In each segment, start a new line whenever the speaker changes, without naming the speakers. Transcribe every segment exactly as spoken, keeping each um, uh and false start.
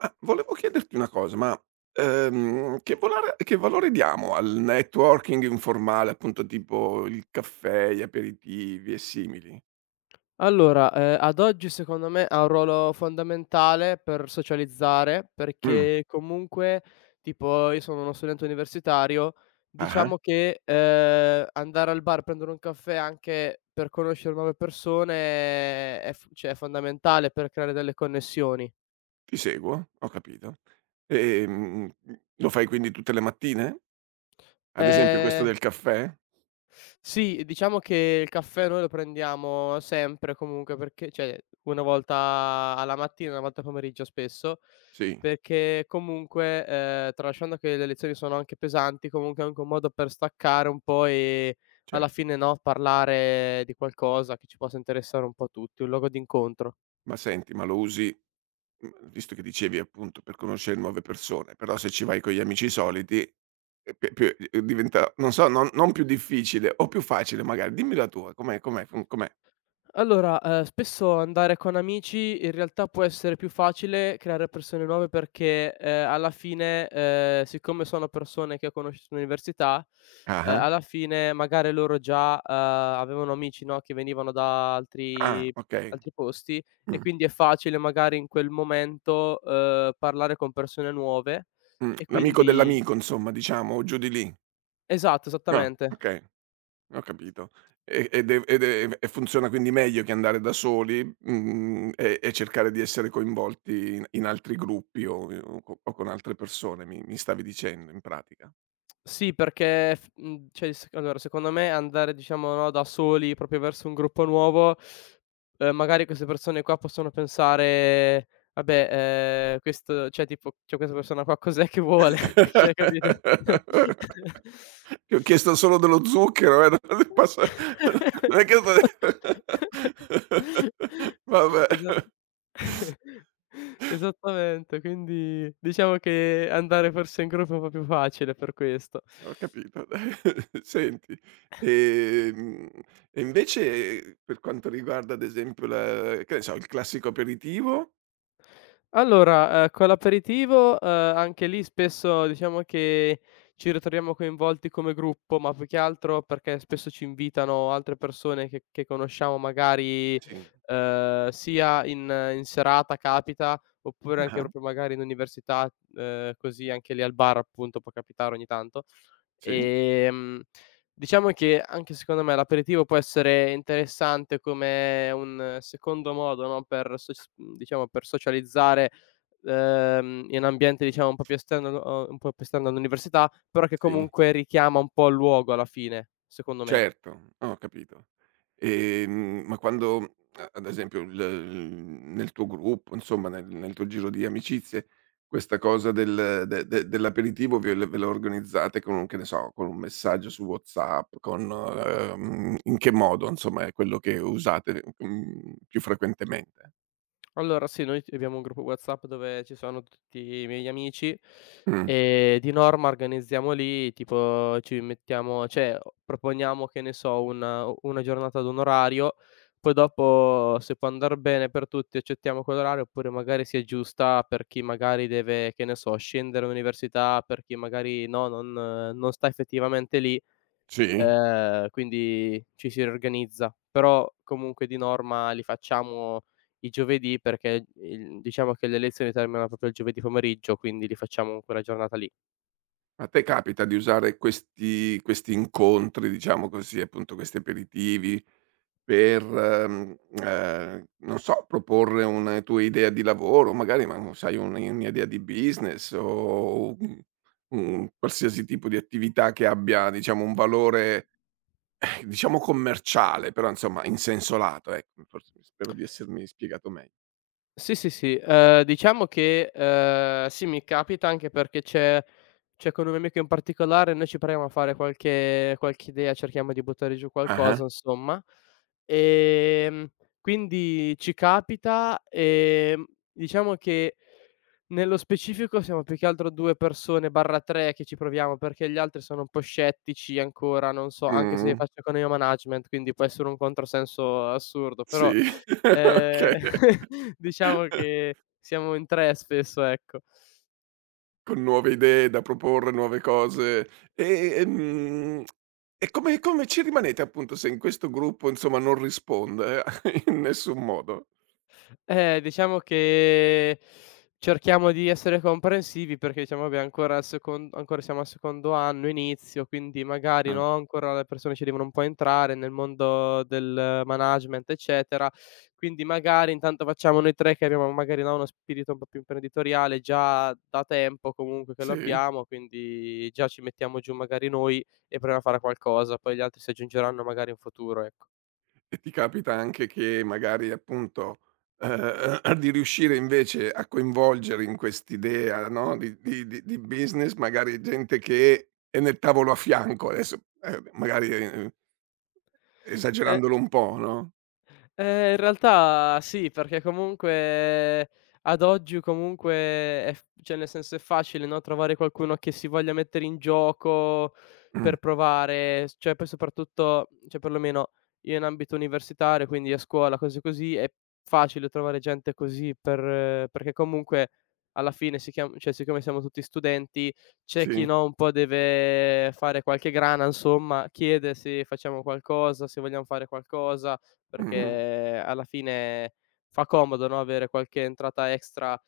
Ma volevo chiederti una cosa, ma, ehm, che volare che valore diamo al networking informale, appunto tipo il caffè, gli aperitivi e simili?
Allora, ehm, ad oggi secondo me ha un ruolo fondamentale per socializzare,
Mh,
perché comunque tipo io sono uno studente universitario,
ah-ah,
diciamo che, ehm, andare al bar, prendere un caffè anche per conoscere nuove persone è f cioè è fondamentale per creare delle connessioni.
ti seguo, ho capito. Ehm, Lo fai quindi tutte le mattine? Ad esempio questo
Ehm
del caffè?
Sì, diciamo che il caffè noi lo prendiamo sempre comunque perché cioè, una volta alla mattina, una volta al pomeriggio spesso,
Sì,
perché comunque, ehm, tralasciando che le lezioni sono anche pesanti, comunque è anche un modo per staccare un po' e
ce.
alla fine, no, parlare di qualcosa che ci possa interessare un po' tutti, un luogo d'incontro.
Ma senti, ma lo usi, mhmm, visto che dicevi appunto per conoscere nuove persone, però se ci vai con gli amici soliti, ehm, pe pe ehm, diventa non so, non non più difficile o più facile magari. Dimmi la tua, com'è com'è fun com'è?
Allora, ehm, spesso andare con amici in realtà può essere più facile creare persone nuove perché, ehm, alla fine, ehm, siccome sono persone che ho conosciuto all'università, ehm,
Ah-ah.
alla fine magari loro già, ehm, avevano amici, no, che venivano da
Ah,
altri
okay.
altri posti e
Mh,
quindi è facile magari in quel momento, ehm, parlare con persone nuove
mh.
e
L'amico
quindi.
dell'amico insomma diciamo, o giù di lì.
Esatto,
Ah,
esattamente.
okay. Ho capito. E ed e ed e e funziona quindi meglio che andare da soli, mhmm, e e cercare di essere coinvolti in in altri gruppi o o co o con altre persone, mi mi stavi dicendo in pratica.
Sì, perché f mhmm, cioè s allora secondo me andare diciamo, no, da soli proprio verso un gruppo nuovo, ehm, magari queste persone qua possono pensare: "Vabbè, ehm, questo cioè tipo, cioè questa persona qua cos'è che vuole?" Cioè capito?
Ti ho chiesto solo dello zucchero, eh, non è passa non è che vabbè.
Esat esattamente, quindi diciamo che andare forse in gruppo è un po' più facile per questo.
Ho capito. Senti, ehm, e invece per quanto riguarda ad esempio la, che ne so, il classico aperitivo?
Allora, ehm, con l'aperitivo, ehm, anche lì spesso diciamo che ci ritroviamo coinvolti come gruppo, ma più che altro perché spesso ci invitano altre persone che che conosciamo magari,
Sì.
ehm, sia in in serata capita, oppure anche
Ah-ah,
proprio magari in università, ehm, così anche lì al bar appunto può capitare ogni tanto.
sì,
Ehm, diciamo che anche secondo me l'aperitivo può essere interessante come un secondo modo, no, per soc mhmm, diciamo per socializzare, ehm, in un ambiente diciamo un po' più esterno o un po' più esterno all'università, però che
sì,
comunque richiama un po' il luogo alla fine, secondo me.
certo, ho capito. Ehm, ma quando a ad esempio il, mhmm, nel tuo gruppo, insomma nel nel tuo giro di amicizie, questa cosa del de de dell'aperitivo ve l ve la organizzate con un, che ne so, con un messaggio su WhatsApp, con, ehm, in che modo insomma è quello che usate, mhmm, più frequentemente?
Allora sì, noi t abbiamo un gruppo WhatsApp dove ci sono tutti i miei amici,
Mh,
e di norma organizziamo lì, tipo ci mettiamo cioè proponiamo, che ne so, una una giornata ad un orario, poi dopo se può andar bene per tutti accettiamo quell'orario, oppure magari si aggiusta per chi magari deve, che ne so, scendere all'università, per chi magari no, non eh, non sta effettivamente lì.
sì?
Ehm, quindi ci si riorganizza, però comunque di norma li facciamo i giovedì perché il diciamo che le lezioni terminano proprio il giovedì pomeriggio, quindi li facciamo in quella giornata lì.
A te capita di usare questi questi incontri, diciamo così, appunto questi aperitivi per, mhmm, ehm, eh, non so, proporre una tua idea di lavoro, magari, ma non sai, un un'idea di business o un un qualsiasi tipo di attività che abbia, diciamo, un valore, eh, diciamo, commerciale, però insomma in senso lato, ecco, forse spero di essermi spiegato meglio.
Sì, sì, sì. Ehm, diciamo che, ehm, sì, mi capita anche perché c'è c'è con un mio amico in particolare, noi ci proviamo a fare qualche qualche idea, cerchiamo di buttare giù
Ah-ah.
qualcosa insomma. Ehm, quindi ci capita, ehm, diciamo che nello specifico siamo più che altro due persone barra tre che ci proviamo, perché gli altri sono un po' scettici ancora, non so, anche
Mh-mh.
se faccio economia management, quindi può essere un controsenso assurdo, però.
Sì,
Ehm,
okay.
diciamo che siamo in tre spesso, ecco.
Con nuove idee da proporre, nuove cose. E, ehm, e come come ci rimanete appunto se in questo gruppo, insomma, non risponde in nessun modo?
Eh, diciamo che cerchiamo di essere comprensivi perché diciamo vabbè ancora al secon ancora siamo al secondo anno, inizio, quindi magari,
Ah,
no, ancora le persone ci devono un po' entrare nel mondo del management, eccetera. Quindi magari intanto facciamo noi tre che abbiamo magari, no, uno spirito un po' più imprenditoriale già da tempo comunque che lo
sì?
abbiamo, quindi già ci mettiamo giù magari noi e proviamo a fare qualcosa, poi gli altri si aggiungeranno magari in futuro, ecco.
E ti capita anche che magari appunto, ehm, di riuscire invece a coinvolgere in quest'idea, no, di di di di business magari gente che è nel tavolo a fianco adesso, ehm, magari, ehm,
Eh
esagerandolo un po', no?
Ehm, in realtà sì, perché comunque ad oggi comunque è f cioè nel senso è facile, no, trovare qualcuno che si voglia mettere in gioco
Mh,
per provare, s cioè poi soprattutto cioè perlomeno io in ambito universitario, quindi a scuola, cose così, è facile trovare gente così per eh, perché comunque alla fine si chiam cioè siccome siamo tutti studenti, c'è chi,
sì.
no, un po' deve fare qualche grana insomma, chiede se facciamo qualcosa, se vogliamo fare qualcosa
Mh-mh,
perché alla fine fa comodo, no, avere qualche entrata extra,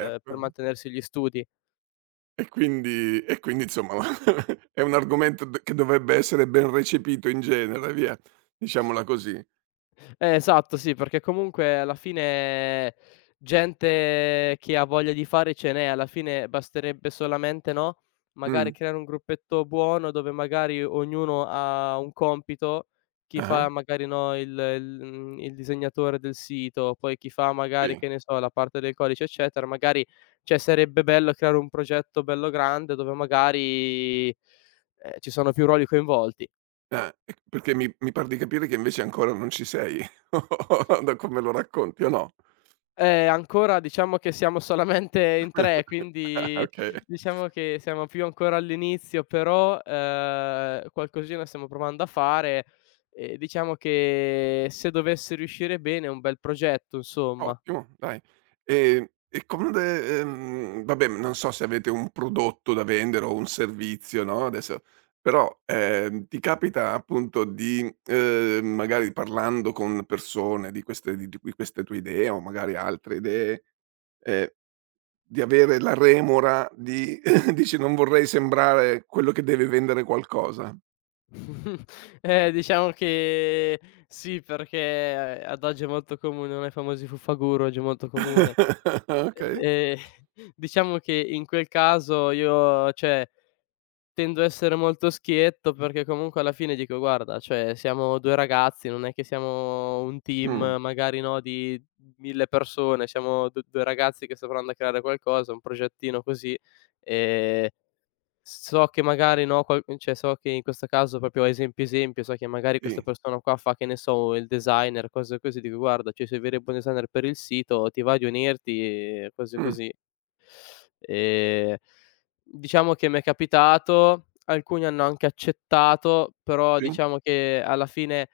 ehm, per mantenersi gli studi.
E quindi e quindi insomma è un argomento d che dovrebbe essere ben recepito in genere, via, diciamola così.
Eh, esatto, sì, perché comunque alla fine gente che ha voglia di fare ce n'è, alla fine basterebbe solamente, no,
Mh.
magari creare un gruppetto buono dove magari ognuno ha un compito, chi
Ah-ah,
fa magari, no, il il mhmm, il disegnatore del sito, poi chi fa magari,
sì.
che ne so, la parte del codice, eccetera, magari cioè sarebbe bello creare un progetto bello grande dove magari, ehm, ci sono più ruoli coinvolti.
Ah, e perché mi mi par di capire che invece ancora non ci sei, da come lo racconti, o no?
Eh, ancora diciamo che siamo solamente in tre,
Ah,
quindi
okay.
diciamo che siamo più ancora all'inizio, però, ehm, qualcosina stiamo provando a fare e diciamo che se dovesse riuscire bene è un bel progetto insomma.
Ottimo, dai. Ehm, e comode ehm, vabbè, non so se avete un prodotto da vendere o un servizio, no, adesso però, ehm, ti capita appunto di, ehm, magari parlando con persone di queste di di qui queste tue idee o magari altre idee, ehm, di avere la remora di dici: "Non vorrei sembrare quello che deve vendere qualcosa."
Eh, diciamo che sì, perché ad oggi è molto comune, no, i famosi Fuffaguru oggi è molto comune. E
Okay.
e diciamo che in quel caso io cioè tendo a essere molto schietto perché comunque alla fine dico: "Guarda, cioè siamo due ragazzi, non è che siamo un team
Mh,
magari, no, di mille persone, siamo du due ragazzi che sta provando a creare qualcosa, un progettino così, ehm" So che magari no, qual cioè so che in questo caso proprio esempio, esempio, so che magari questa
sì.
persona qua fa, che ne so, il designer, cose così, dico: "Guarda, cioè sei verrebbe un designer per il sito, ti va di unirti?" E cose
Mh,
così. Ehm, diciamo che m'è capitato, alcuni hanno anche accettato, però
sì.
diciamo che alla fine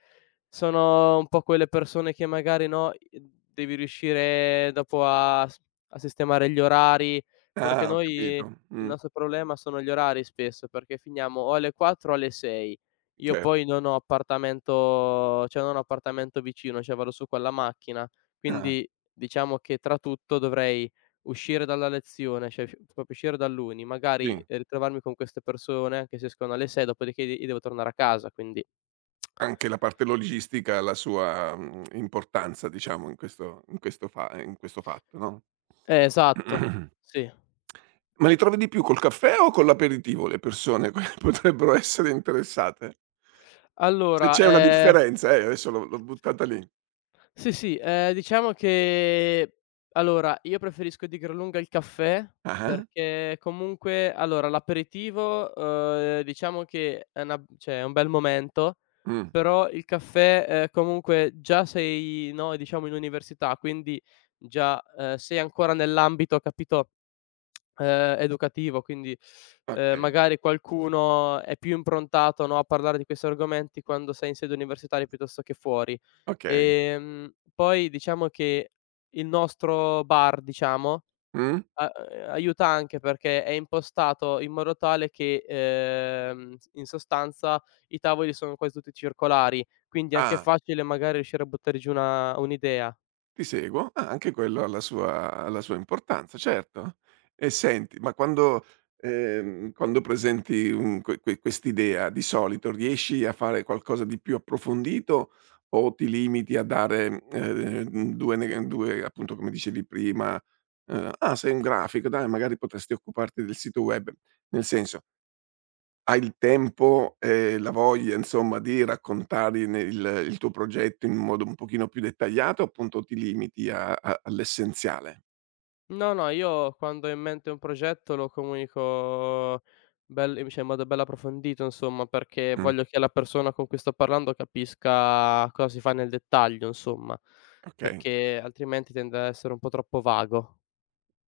sono un po' quelle persone che magari no, i devi riuscire dopo a s a sistemare gli orari, perché
Ah, ho
noi
capito.
il
Mh,
nostro problema sono gli orari spesso, perché finiamo o alle quattro o alle sei. Io
cer.
poi non ho appartamento cioè non ho appartamento vicino, cioè vado su con la macchina,
Ah,
quindi diciamo che tra tutto dovrei uscire dalla lezione, cioè usci proprio uscire dall'Uni, magari,
sì.
ehm, ritrovarmi con queste persone anche se escono alle sei, dopodiché de io devo tornare a casa, quindi.
Anche la parte logistica ha la sua, mhmm, importanza diciamo in questo in questo fa eh, in questo fatto, no.
Eh, esatto, sì.
Ma li trovi di più col caffè o con l'aperitivo le persone che potrebbero essere interessate? Se
Allora.
c'è una
ehm
differenza, eh, adesso l'ho l'ho buttata lì.
Sì, sì, ehm, diciamo che allora, io preferisco di gran lunga il caffè,
Ah-ah.
perché comunque allora l'aperitivo, uhm, diciamo che è una cioè è un bel momento,
Mh,
però il caffè, ehm, comunque già sei, no, diciamo in università, quindi già, ehm, sei ancora nell'ambito, capito ehm, educativo, quindi, ehm,
okay,
magari qualcuno è più improntato, no, a parlare di questi argomenti quando sei in sede universitaria piuttosto che fuori.
okay.
Ehm, poi diciamo che il nostro bar, diciamo,
Mh?
a ehm, aiuta anche perché è impostato in modo tale che, ehm, s in sostanza i tavoli sono quasi tutti circolari, quindi è anche
Ah.
facile magari riuscire a buttare giù una un'idea.
Ti seguo. Ah, anche quello ha la sua ha la sua importanza, certo. E senti, ma quando ehm, quando presenti un que que quest'idea, di solito riesci a fare qualcosa di più approfondito o ti limiti a dare, ehm, due neg due appunto come dicevi prima, ehm: "Ah, sei un grafico, dai magari potresti occuparti del sito web." Nel senso hai il tempo e la voglia insomma di raccontare ne il il tuo progetto in modo un pochino più dettagliato, appunto ti limiti a a all'essenziale?
No, no, io quando ho in mente un progetto lo comunico bel in cioè in modo bello approfondito insomma, perché
Mh,
voglio che la persona con cui sto parlando capisca cosa si fa nel dettaglio insomma,
okay.
perché altrimenti tende a essere un po' troppo vago.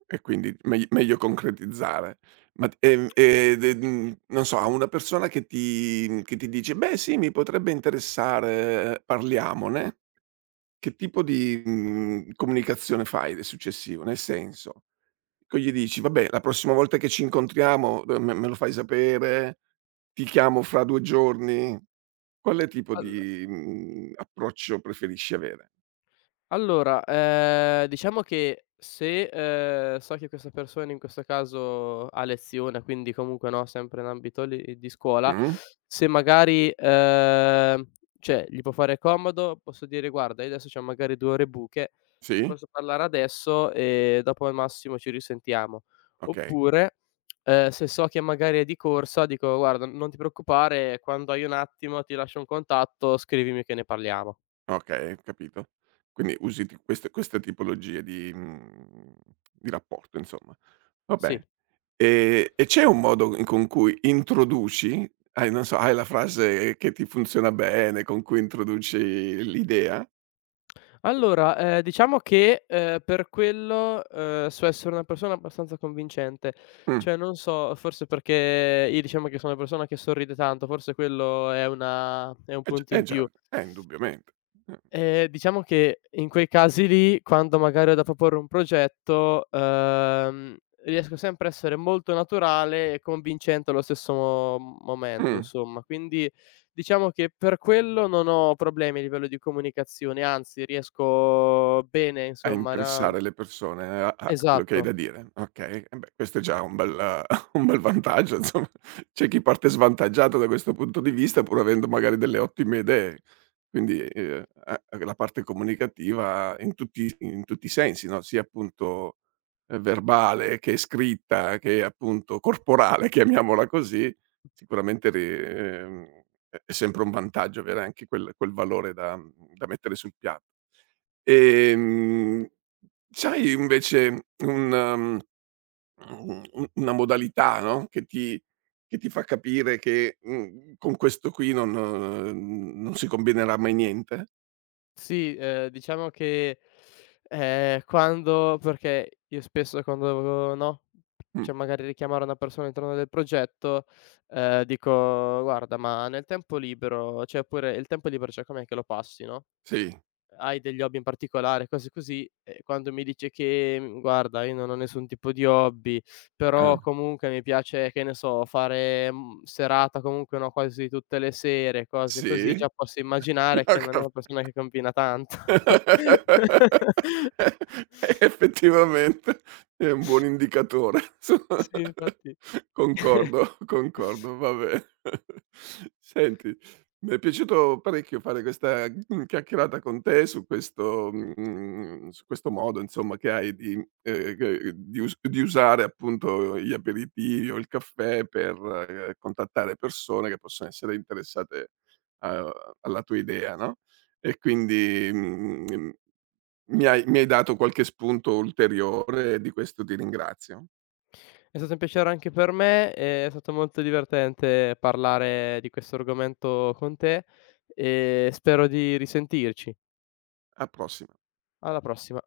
E quindi megl meglio concretizzare. Ma t ehm, ed e mhmm, non so, a una persona che ti che ti dice: "Beh sì, mi potrebbe interessare, parliamone." Che tipo di, mhmm, comunicazione fai de successivo? Nel senso, co gli dici: "Vabbè, la prossima volta che ci incontriamo, uhm, me me lo fai sapere, ti chiamo fra due giorni." Quale tipo
Al
di, mhmm, approccio preferisci avere?
Allora, ehm, diciamo che se, ehm, so che questa persona in questo caso ha lezione, quindi comunque, no, sempre in ambito lì di scuola,
Mh?
se magari, ehm, cioè gli può fare comodo, posso dire: "Guarda, io adesso c'ho magari due ore buche,
Sì?
posso parlare adesso e dopo al massimo ci risentiamo."
Okay,
Oppure, ehm, se so che magari è di corsa, dico: "Guarda, non ti preoccupare, quando hai un attimo ti lascio un contatto, scrivimi che ne parliamo."
okay, ho capito. Quindi usi ti queste queste tipologie di, mhmm, di rapporto insomma. Va
Sì.
bene. Ehm, e c'è un modo in con cui introduci, hai non so, hai la frase che ti funziona bene, con cui introduci l'idea?
Allora, ehm, diciamo che, ehm, per quello, ehm, so essere una persona abbastanza convincente.
Mh,
Cioè, non so, forse perché io diciamo che sono una persona che sorride tanto, forse quello è una è un
eh già
punto
eh
in più.
già, eh indubbiamente.
Ehm, diciamo che in quei casi lì, quando magari ho da proporre un progetto, uhm, riesco sempre a essere molto naturale e convincente allo stesso mo momento,
Mh,
insomma. Quindi diciamo che per quello non ho problemi a livello di comunicazione, anzi riesco bene
a
insomma ra
interessare le persone a a quello che hai da
esatto.
dire. Okay, e beh questo è già un bel un bel vantaggio insomma. C'è chi parte svantaggiato da questo punto di vista pur avendo magari delle ottime idee. Quindi, ehm, a la parte comunicativa in tutti in tutti i sensi, no, sia appunto, ehm, verbale che scritta, che appunto corporale, chiamiamola così, sicuramente ri ehm, è è sempre un vantaggio avere anche quel quel valore da da mettere sul piatto. Ehm, c'hai invece un, mhmm, u una modalità, no, che ti che ti fa capire che, mhmm, con questo qui non n non si combinerà mai niente?
Sì, ehm, diciamo che, ehm, quando perché io spesso quando devo no,
Mh.
cioè magari richiamare una persona all'interno del progetto, ehm, dico: "Guarda, ma nel tempo libero" cioè oppure: "Il tempo libero cioè com'è che lo passi", no?
Sì.
Hai degli hobby in particolare, cose così, e quando mi dice che: "Mhmm, guarda, io non ho nessun tipo di hobby,
Ah.
però comunque mi piace, che ne so, fare, mhmm, serata comunque, no, quasi tutte le sere", cose così,
Sì.
già posso immaginare
Ho
che non è
cap
una persona che combina tanto.
Effettivamente è un buon indicatore.
Sì, infatti.
Concordo, concordo, va bene. Senti, mi è piaciuto parecchio fare questa, mhmm, chiacchierata con te su questo, mhmm, su questo modo insomma che hai di ehm, che di us di usare appunto gli aperitivi o il caffè per, ehm, contattare persone che possono essere interessate a alla tua idea, no? E quindi, mhmm, mi hai mi hai dato qualche spunto ulteriore e di questo ti ringrazio.
È stato un piacere anche per me, è stato molto divertente parlare di questo argomento con te e spero di risentirci.
A prossima.
Alla prossima.